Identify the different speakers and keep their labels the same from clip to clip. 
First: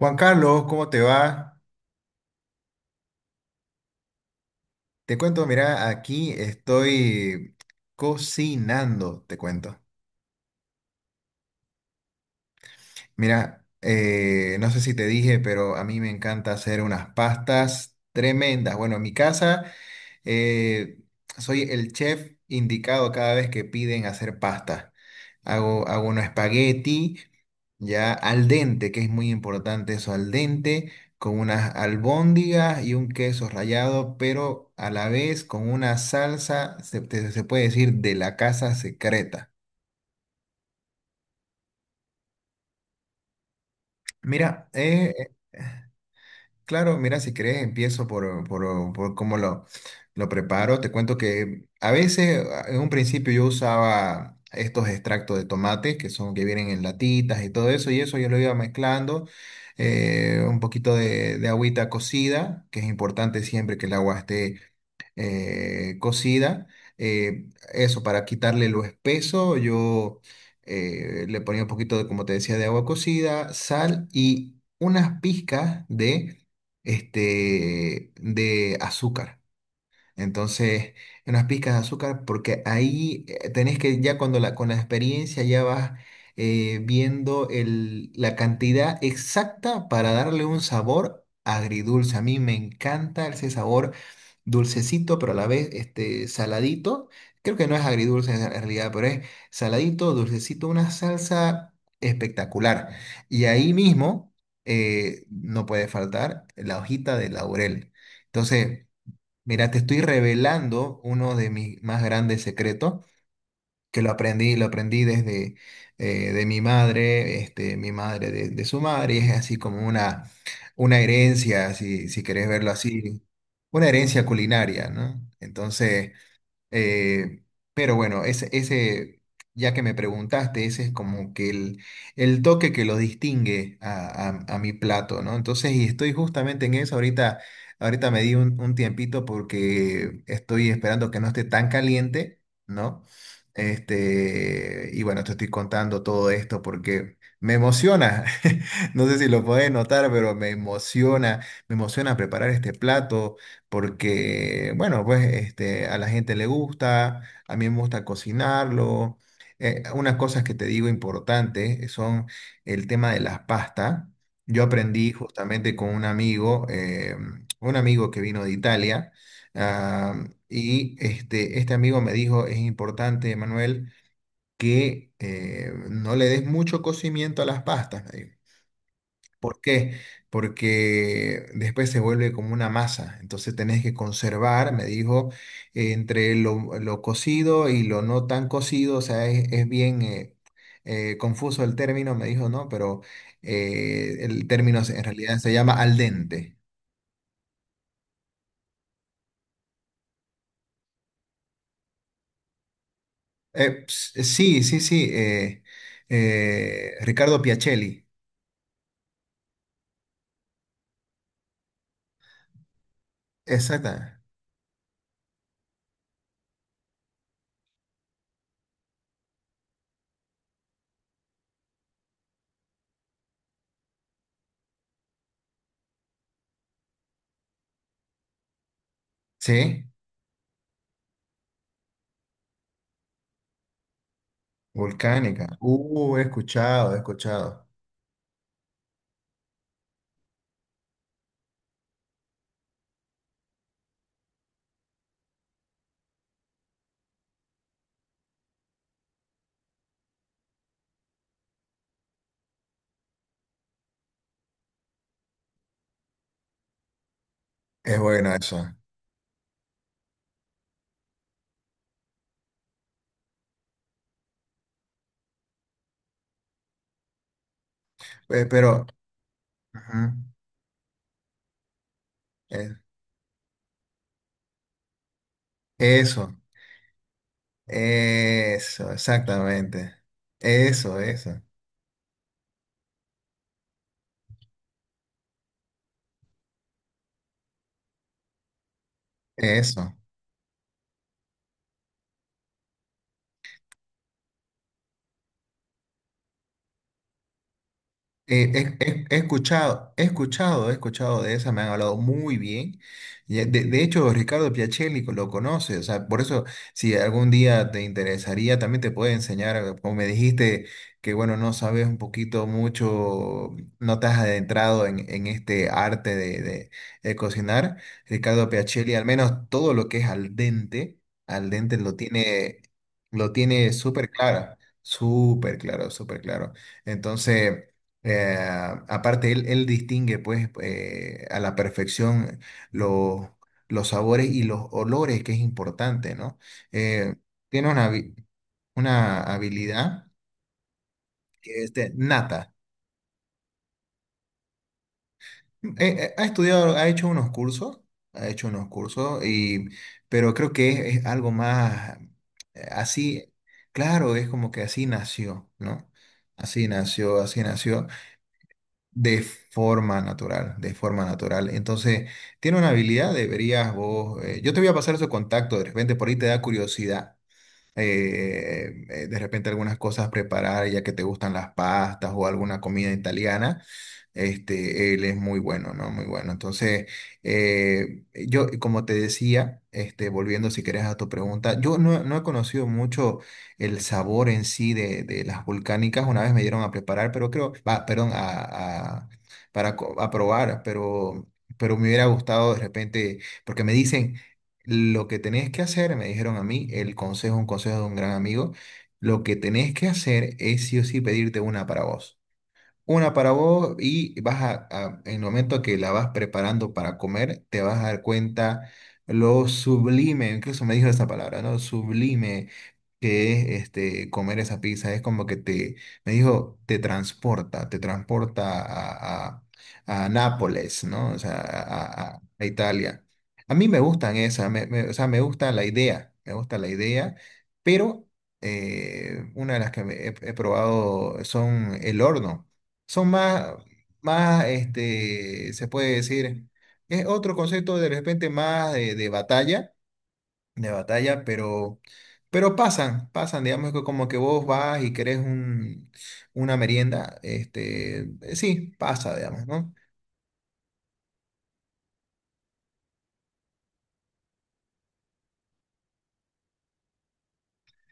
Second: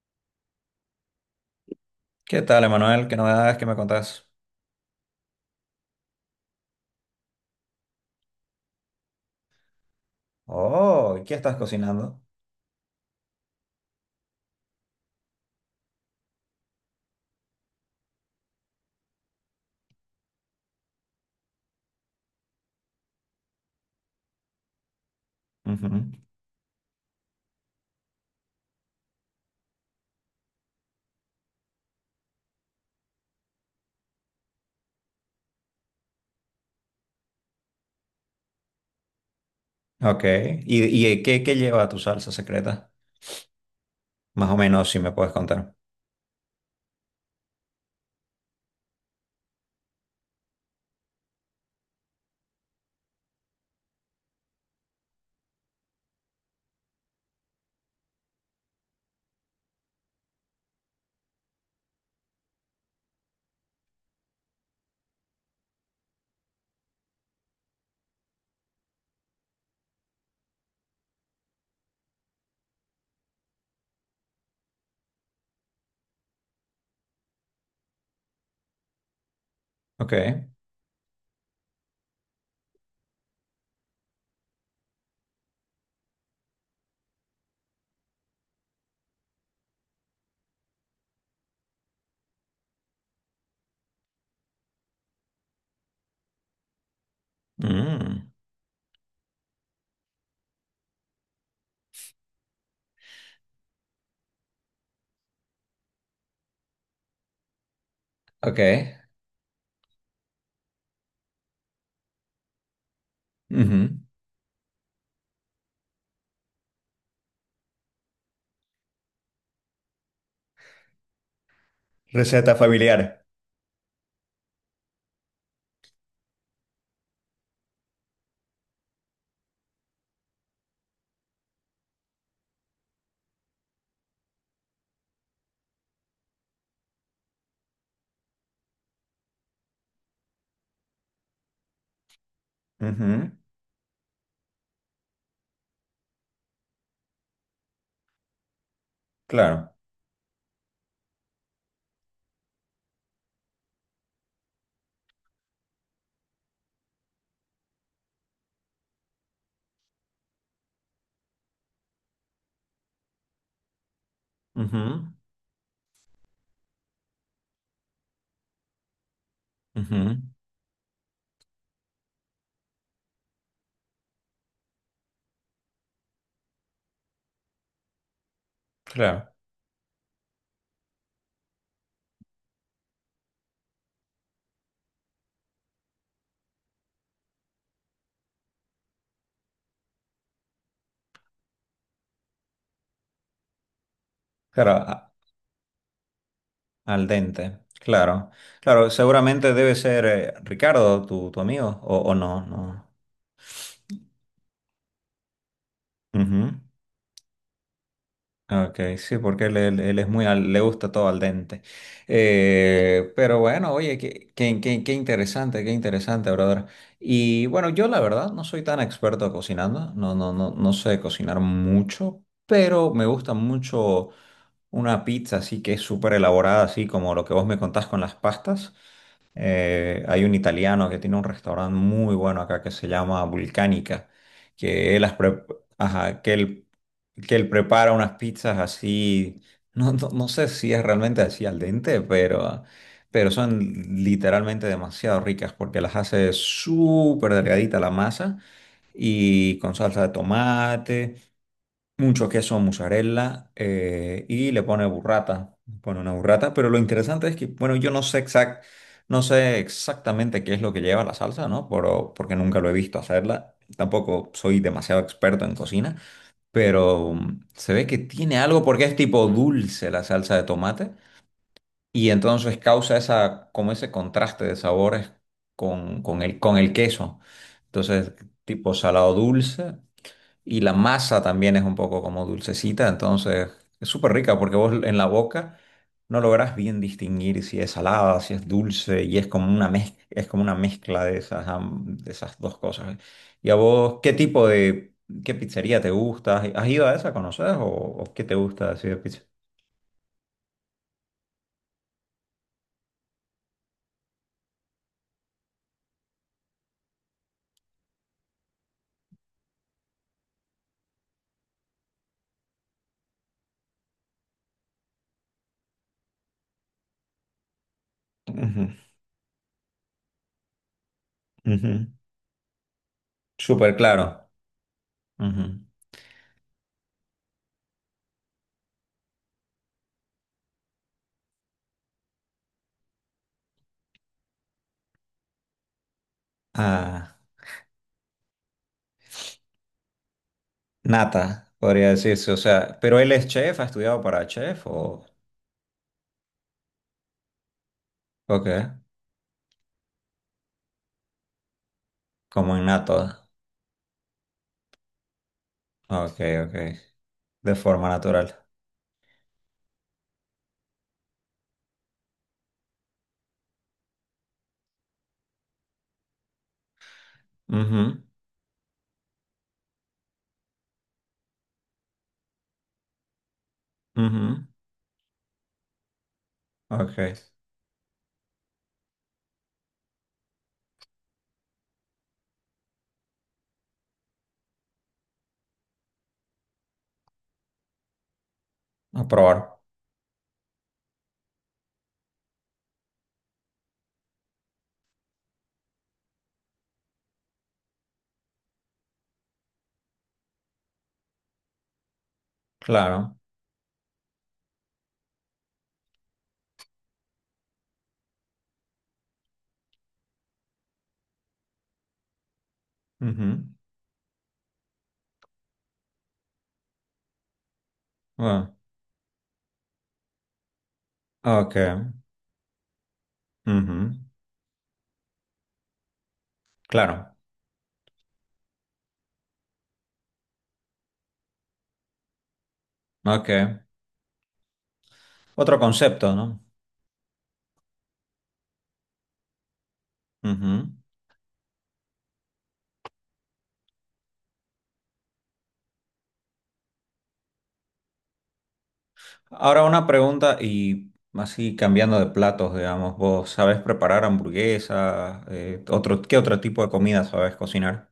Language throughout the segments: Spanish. Speaker 1: Juan Carlos, ¿cómo te va?
Speaker 2: ¿Qué tal, Emanuel? ¿Qué novedades que me contás?
Speaker 1: Te cuento, mira, aquí estoy cocinando, te cuento.
Speaker 2: Oh, ¿qué estás cocinando?
Speaker 1: Mira, no sé si te dije, pero a mí me encanta hacer unas pastas tremendas. Bueno, en mi casa eh, soy el chef indicado cada vez que piden hacer pasta. Hago
Speaker 2: Ujú.
Speaker 1: un espagueti ya al dente, que es muy importante eso, al dente, con unas albóndigas y un queso rallado, pero a la vez con una salsa, se puede decir, de la casa secreta.
Speaker 2: Ok. ¿Y qué lleva tu salsa secreta? Más o
Speaker 1: Mira,
Speaker 2: menos, si me puedes contar.
Speaker 1: claro, mira, si querés empiezo por cómo lo preparo. Te cuento que a veces, en un principio yo usaba estos extractos de tomate que son que vienen en latitas y todo eso, y eso yo lo iba mezclando, un poquito de agüita cocida, que es importante siempre que el agua esté cocida. Eh, eso, para quitarle lo espeso, yo le ponía un poquito de, como te decía, de agua cocida, sal y unas pizcas de, de azúcar.
Speaker 2: Ok.
Speaker 1: Entonces, unas pizcas de azúcar, porque ahí tenés que ya cuando con la experiencia ya vas viendo la cantidad exacta para darle un sabor agridulce. A mí me encanta ese sabor dulcecito, pero a la vez este, saladito. Creo que no es
Speaker 2: Mm.
Speaker 1: agridulce en realidad, pero es saladito, dulcecito, una salsa espectacular. Y ahí mismo no puede faltar la hojita de laurel.
Speaker 2: Ok.
Speaker 1: Entonces, mira, te estoy revelando uno de mis más grandes secretos,
Speaker 2: Ujú.
Speaker 1: que lo aprendí desde de mi madre, este, mi madre de su madre, y es así como una herencia, si querés
Speaker 2: Receta
Speaker 1: verlo
Speaker 2: familiar.
Speaker 1: así, una herencia culinaria, ¿no? Entonces, eh, pero bueno, ya que me preguntaste, ese es como que el toque que lo distingue a mi plato, ¿no? Entonces, y estoy justamente en eso. Ahorita, ahorita me di un tiempito porque estoy esperando que no esté tan caliente, ¿no?
Speaker 2: Ujú.
Speaker 1: Este, y bueno, te estoy contando todo esto porque me emociona. No sé si lo puedes
Speaker 2: Claro.
Speaker 1: notar, pero me emociona preparar este plato porque, bueno, pues este, a la gente le gusta, a mí me gusta cocinarlo. Unas cosas que te digo importantes son el tema de las pastas. Yo
Speaker 2: Ujú.
Speaker 1: aprendí justamente con un amigo que vino de Italia, ah,
Speaker 2: Ujú.
Speaker 1: y este amigo me dijo, es importante, Manuel, que no le des mucho cocimiento a las pastas.
Speaker 2: Claro.
Speaker 1: ¿Por qué? Porque después se vuelve como una masa. Entonces tenés que conservar, me dijo, entre lo cocido y lo no tan cocido. O sea, es bien confuso el término, me dijo, ¿no? Pero el
Speaker 2: Claro,
Speaker 1: término en
Speaker 2: a-
Speaker 1: realidad se llama al dente.
Speaker 2: al dente. Claro. Claro, seguramente debe ser Ricardo, tu amigo, o no.
Speaker 1: Sí, sí, sí.
Speaker 2: Ujú.
Speaker 1: Ricardo Piacelli.
Speaker 2: Ok, sí, porque él es muy, le gusta todo al dente. Pero bueno, oye,
Speaker 1: Exacta.
Speaker 2: qué interesante, qué interesante, brother. Y bueno, yo la verdad no soy tan experto cocinando, no sé cocinar mucho, pero me gusta mucho una pizza así que es súper elaborada, así como lo que vos me contás con las pastas.
Speaker 1: Sí,
Speaker 2: Hay un italiano que tiene un restaurante muy bueno acá que se llama Vulcánica, que él,
Speaker 1: volcánica.
Speaker 2: ajá,
Speaker 1: He escuchado, he
Speaker 2: que él
Speaker 1: escuchado.
Speaker 2: prepara unas pizzas así, no sé si es realmente así al dente, pero son literalmente demasiado ricas porque las hace súper delgadita la masa y con salsa de tomate, mucho queso mozzarella, y le pone burrata, le pone una burrata, pero lo interesante es que, bueno, yo
Speaker 1: Es
Speaker 2: no sé
Speaker 1: bueno
Speaker 2: exact,
Speaker 1: eso.
Speaker 2: no sé exactamente qué es lo que lleva la salsa, ¿no? Pero, porque nunca lo he visto hacerla, tampoco soy demasiado experto en cocina, pero se ve que tiene
Speaker 1: Eh,
Speaker 2: algo porque
Speaker 1: pero...
Speaker 2: es tipo dulce la
Speaker 1: ujú.
Speaker 2: salsa de tomate, y entonces
Speaker 1: Eh,
Speaker 2: causa esa, como ese contraste de sabores con,
Speaker 1: Eso,
Speaker 2: con el queso. Entonces, tipo
Speaker 1: eso,
Speaker 2: salado dulce.
Speaker 1: exactamente.
Speaker 2: Y la
Speaker 1: Eso,
Speaker 2: masa
Speaker 1: eso,
Speaker 2: también es un poco como dulcecita, entonces es súper rica porque vos en la boca no lográs bien distinguir si es salada, si es dulce, y es como una
Speaker 1: eso.
Speaker 2: es como una mezcla de esas, de esas dos cosas. ¿Y a vos qué tipo de, ¿Qué pizzería te gusta? ¿Has ido a esa, conoces o qué te
Speaker 1: Eh,
Speaker 2: gusta
Speaker 1: he,
Speaker 2: así de
Speaker 1: he
Speaker 2: pizza?
Speaker 1: escuchado, he escuchado, he escuchado de esa, me han hablado muy bien. Y, de hecho, Ricardo Piacelli lo conoce, o sea, por eso, si algún día te interesaría, también te puede enseñar, como me dijiste, que bueno, no sabes un poquito mucho, no te has adentrado en este arte de cocinar. Ricardo Piacelli, al menos todo lo que es al
Speaker 2: Ujú, ujú.
Speaker 1: dente lo tiene
Speaker 2: Súper
Speaker 1: súper
Speaker 2: claro.
Speaker 1: claro, súper
Speaker 2: Ujú.
Speaker 1: claro, súper claro. Entonces... Eh, aparte, él distingue pues a la perfección los, los sabores y los olores, que es importante, ¿no?
Speaker 2: Ah,
Speaker 1: Eh, tiene una, una habilidad
Speaker 2: nata,
Speaker 1: que es
Speaker 2: podría
Speaker 1: de
Speaker 2: decirse, o
Speaker 1: nata.
Speaker 2: sea, pero él es chef, ¿ha estudiado para chef o...?
Speaker 1: Ha estudiado, ha hecho unos cursos, ha
Speaker 2: Ok,
Speaker 1: hecho unos cursos, y, pero creo que es algo más
Speaker 2: como innato.
Speaker 1: así, claro, es como que así nació, ¿no?
Speaker 2: Ok, ok.
Speaker 1: Así nació, así
Speaker 2: De
Speaker 1: nació.
Speaker 2: forma natural.
Speaker 1: De forma natural, de forma natural. Entonces, tiene una habilidad, deberías vos. Yo te voy a pasar su contacto, de repente por ahí te da curiosidad.
Speaker 2: Ujú,
Speaker 1: De repente algunas cosas preparar, ya que te gustan las pastas o alguna comida italiana.
Speaker 2: ujú.
Speaker 1: Este, él es muy bueno, ¿no? Muy bueno. Entonces,
Speaker 2: Ok.
Speaker 1: yo, como te decía, este, volviendo si querés a tu pregunta, yo no he conocido mucho el sabor en sí de las volcánicas. Una vez me dieron a preparar, pero creo, va, perdón,
Speaker 2: A probar.
Speaker 1: para a probar, pero me hubiera gustado de repente, porque me dicen, lo que tenés que hacer, me dijeron a mí, el consejo, un consejo de un gran amigo, lo que tenés que hacer es sí o sí pedirte una para vos. Una
Speaker 2: Claro.
Speaker 1: para vos y vas en el momento que la vas preparando para comer, te vas a dar cuenta lo sublime, incluso me dijo esa palabra, ¿no? Sublime
Speaker 2: Ujú.
Speaker 1: que es este, comer esa pizza, es como que te, me dijo, te
Speaker 2: Bueno.
Speaker 1: transporta a Nápoles, ¿no? O sea,
Speaker 2: Ok.
Speaker 1: a Italia. A mí me
Speaker 2: Ujú.
Speaker 1: gustan esas, o sea, me gusta la idea, me gusta la
Speaker 2: Claro.
Speaker 1: idea, pero una de las que me he probado son el horno. Son
Speaker 2: Ok.
Speaker 1: más, más, este,
Speaker 2: Otro
Speaker 1: se puede
Speaker 2: concepto, ¿no?
Speaker 1: decir, es otro concepto de repente más de batalla de
Speaker 2: Ujú.
Speaker 1: batalla, pero pasan, pasan, digamos que como que vos vas y querés un, una merienda, este, sí, pasa, digamos,
Speaker 2: Ahora
Speaker 1: ¿no?
Speaker 2: una pregunta y así cambiando de platos, digamos, ¿vos sabés preparar hamburguesas? Otro, ¿qué otro tipo de comida sabés cocinar?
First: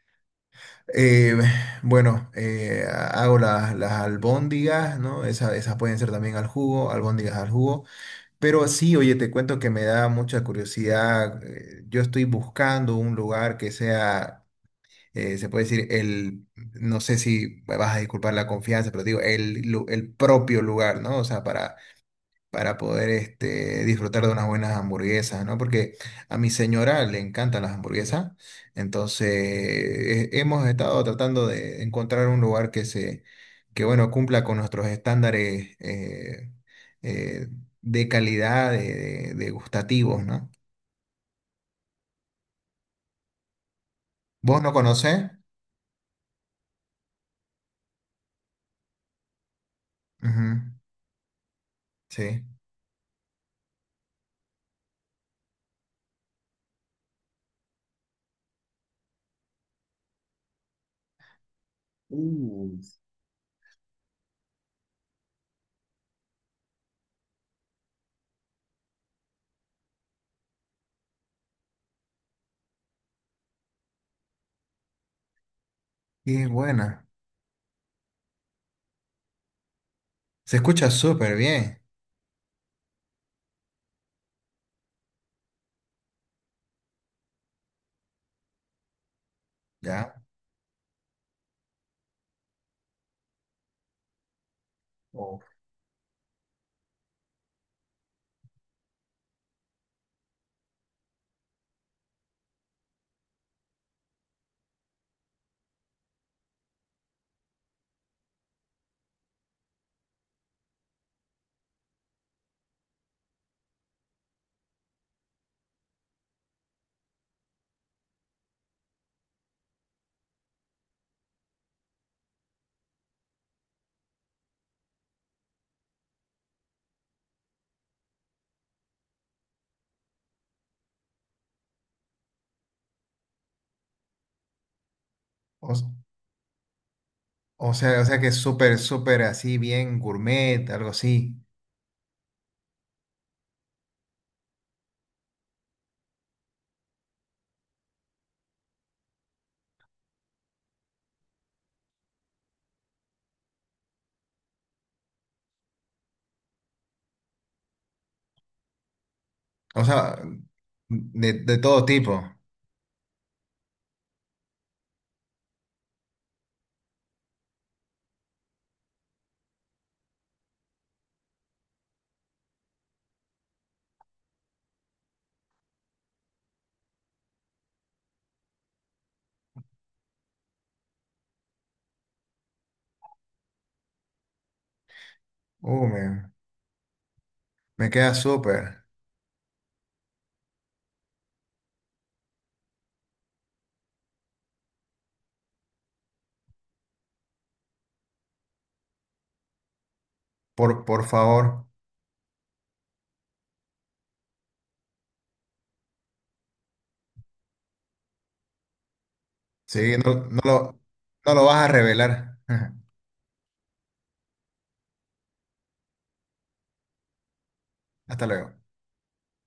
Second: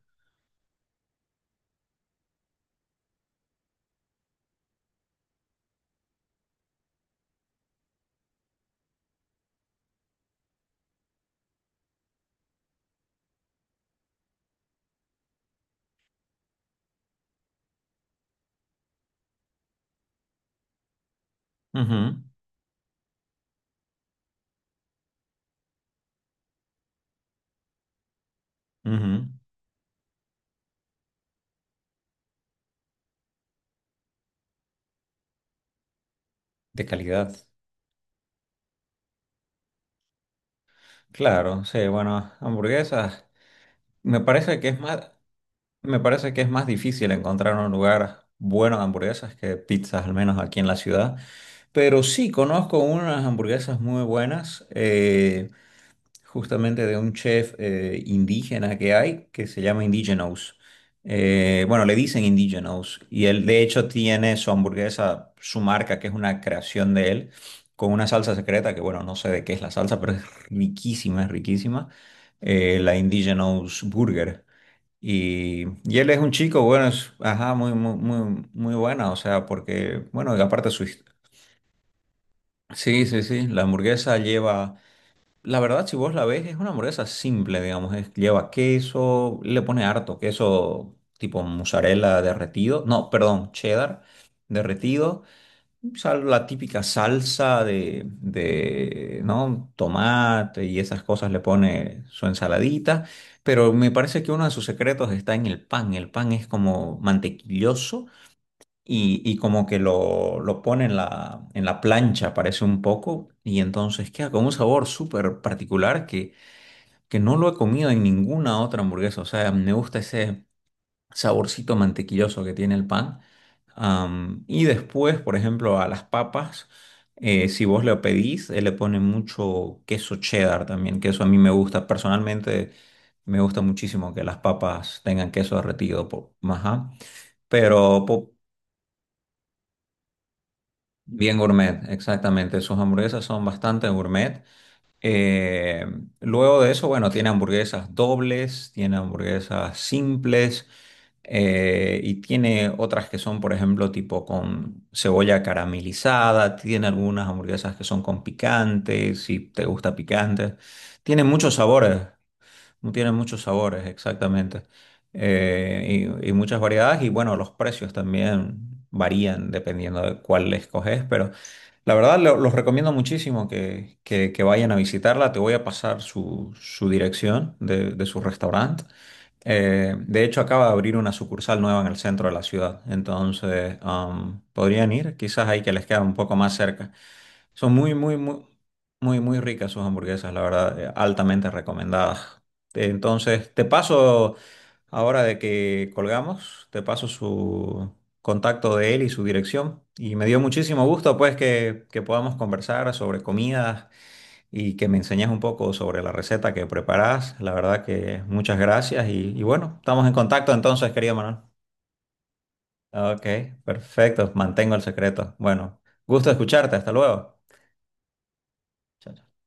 Speaker 1: Eh, bueno, hago las albóndigas, ¿no? Esas, esas pueden ser también al jugo, albóndigas al jugo, pero sí, oye, te cuento que me da mucha curiosidad, yo estoy buscando un lugar que sea... Se puede decir no sé si me vas a disculpar la confianza, pero digo, el propio lugar, ¿no? O sea,
Speaker 2: Ujú,
Speaker 1: para poder este, disfrutar de unas buenas hamburguesas, ¿no? Porque a mi señora le encantan las hamburguesas,
Speaker 2: ujú.
Speaker 1: entonces hemos estado tratando de encontrar un lugar que se, que bueno, cumpla con nuestros estándares
Speaker 2: De calidad.
Speaker 1: eh, de calidad, de, de gustativos, ¿no?
Speaker 2: Claro, sí, bueno, hamburguesas. Me parece
Speaker 1: ¿Vos
Speaker 2: que
Speaker 1: no
Speaker 2: es más.
Speaker 1: conocés?
Speaker 2: Me parece que es más difícil encontrar un lugar bueno de hamburguesas que pizzas, al menos aquí
Speaker 1: Ujú,
Speaker 2: en la ciudad. Pero sí
Speaker 1: sí.
Speaker 2: conozco unas hamburguesas muy buenas, justamente de un chef indígena que hay, que se llama Indigenous. Bueno, le dicen Indigenous. Y él, de hecho, tiene su hamburguesa, su marca, que es una creación de él, con una salsa secreta, que bueno, no sé de qué es la salsa, pero es riquísima, es riquísima. La Indigenous Burger. Y él es un
Speaker 1: Y es
Speaker 2: chico, bueno,
Speaker 1: buena.
Speaker 2: es, ajá, muy, muy, muy, muy buena, o sea, porque, bueno, y
Speaker 1: Se
Speaker 2: aparte su...
Speaker 1: escucha
Speaker 2: hist-
Speaker 1: súper bien,
Speaker 2: Sí, sí, sí, la verdad, si vos la ves, es una hamburguesa simple, digamos, lleva queso, le pone harto
Speaker 1: ¿ya?
Speaker 2: queso tipo mozzarella derretido, no, perdón, cheddar derretido,
Speaker 1: O,
Speaker 2: la típica salsa de, ¿no? tomate y esas cosas, le pone su ensaladita, pero me parece que uno de sus secretos está en el pan. El pan es como mantequilloso y como que lo pone en la plancha, parece un poco, y entonces queda con un sabor súper particular que no lo he comido en ninguna otra hamburguesa. O sea, me gusta ese saborcito mantequilloso que tiene el pan. Am, y después, por ejemplo, a las papas, si vos le pedís, él le pone mucho queso cheddar también, que eso a mí me gusta. Personalmente, me gusta muchísimo que las papas tengan queso
Speaker 1: o,
Speaker 2: derretido. Ajá. Pero
Speaker 1: o sea que
Speaker 2: po-
Speaker 1: es súper, súper así, bien gourmet, algo
Speaker 2: bien
Speaker 1: así.
Speaker 2: gourmet, exactamente. Sus hamburguesas son bastante gourmet. Eh, Luego de eso, bueno, tiene hamburguesas dobles, tiene hamburguesas simples, y tiene otras que son, por ejemplo, tipo con cebolla caramelizada, tiene algunas hamburguesas que son con picante, si te
Speaker 1: O
Speaker 2: gusta
Speaker 1: sea,
Speaker 2: picante. Tiene muchos
Speaker 1: de todo
Speaker 2: sabores.
Speaker 1: tipo.
Speaker 2: No tiene muchos sabores, exactamente. Y muchas variedades y bueno, los precios también varían dependiendo de cuál le escoges, pero la verdad los recomiendo muchísimo que, que vayan a visitarla. Te voy a pasar su, su dirección de su restaurante. De hecho, acaba de abrir una sucursal nueva en el centro de la ciudad, entonces am, podrían ir, quizás ahí que les
Speaker 1: Uh,
Speaker 2: queda un
Speaker 1: me,
Speaker 2: poco más cerca. Son
Speaker 1: Me
Speaker 2: muy,
Speaker 1: queda
Speaker 2: muy, muy,
Speaker 1: súper.
Speaker 2: muy, muy ricas sus hamburguesas, la verdad, altamente recomendadas. Entonces, te paso, ahora de que colgamos, te paso su contacto de él y su dirección. Y me dio muchísimo
Speaker 1: Por
Speaker 2: gusto, pues,
Speaker 1: favor.
Speaker 2: que podamos conversar sobre comidas y que me enseñes un poco sobre la receta que preparás. La verdad que muchas gracias y bueno,
Speaker 1: Sí,
Speaker 2: estamos en
Speaker 1: no
Speaker 2: contacto
Speaker 1: lo,
Speaker 2: entonces, querido
Speaker 1: no
Speaker 2: Manuel.
Speaker 1: lo vas a revelar.
Speaker 2: Ok, perfecto, mantengo el secreto. Bueno, gusto escucharte, hasta luego.
Speaker 1: Hasta luego.
Speaker 2: Chao, chao.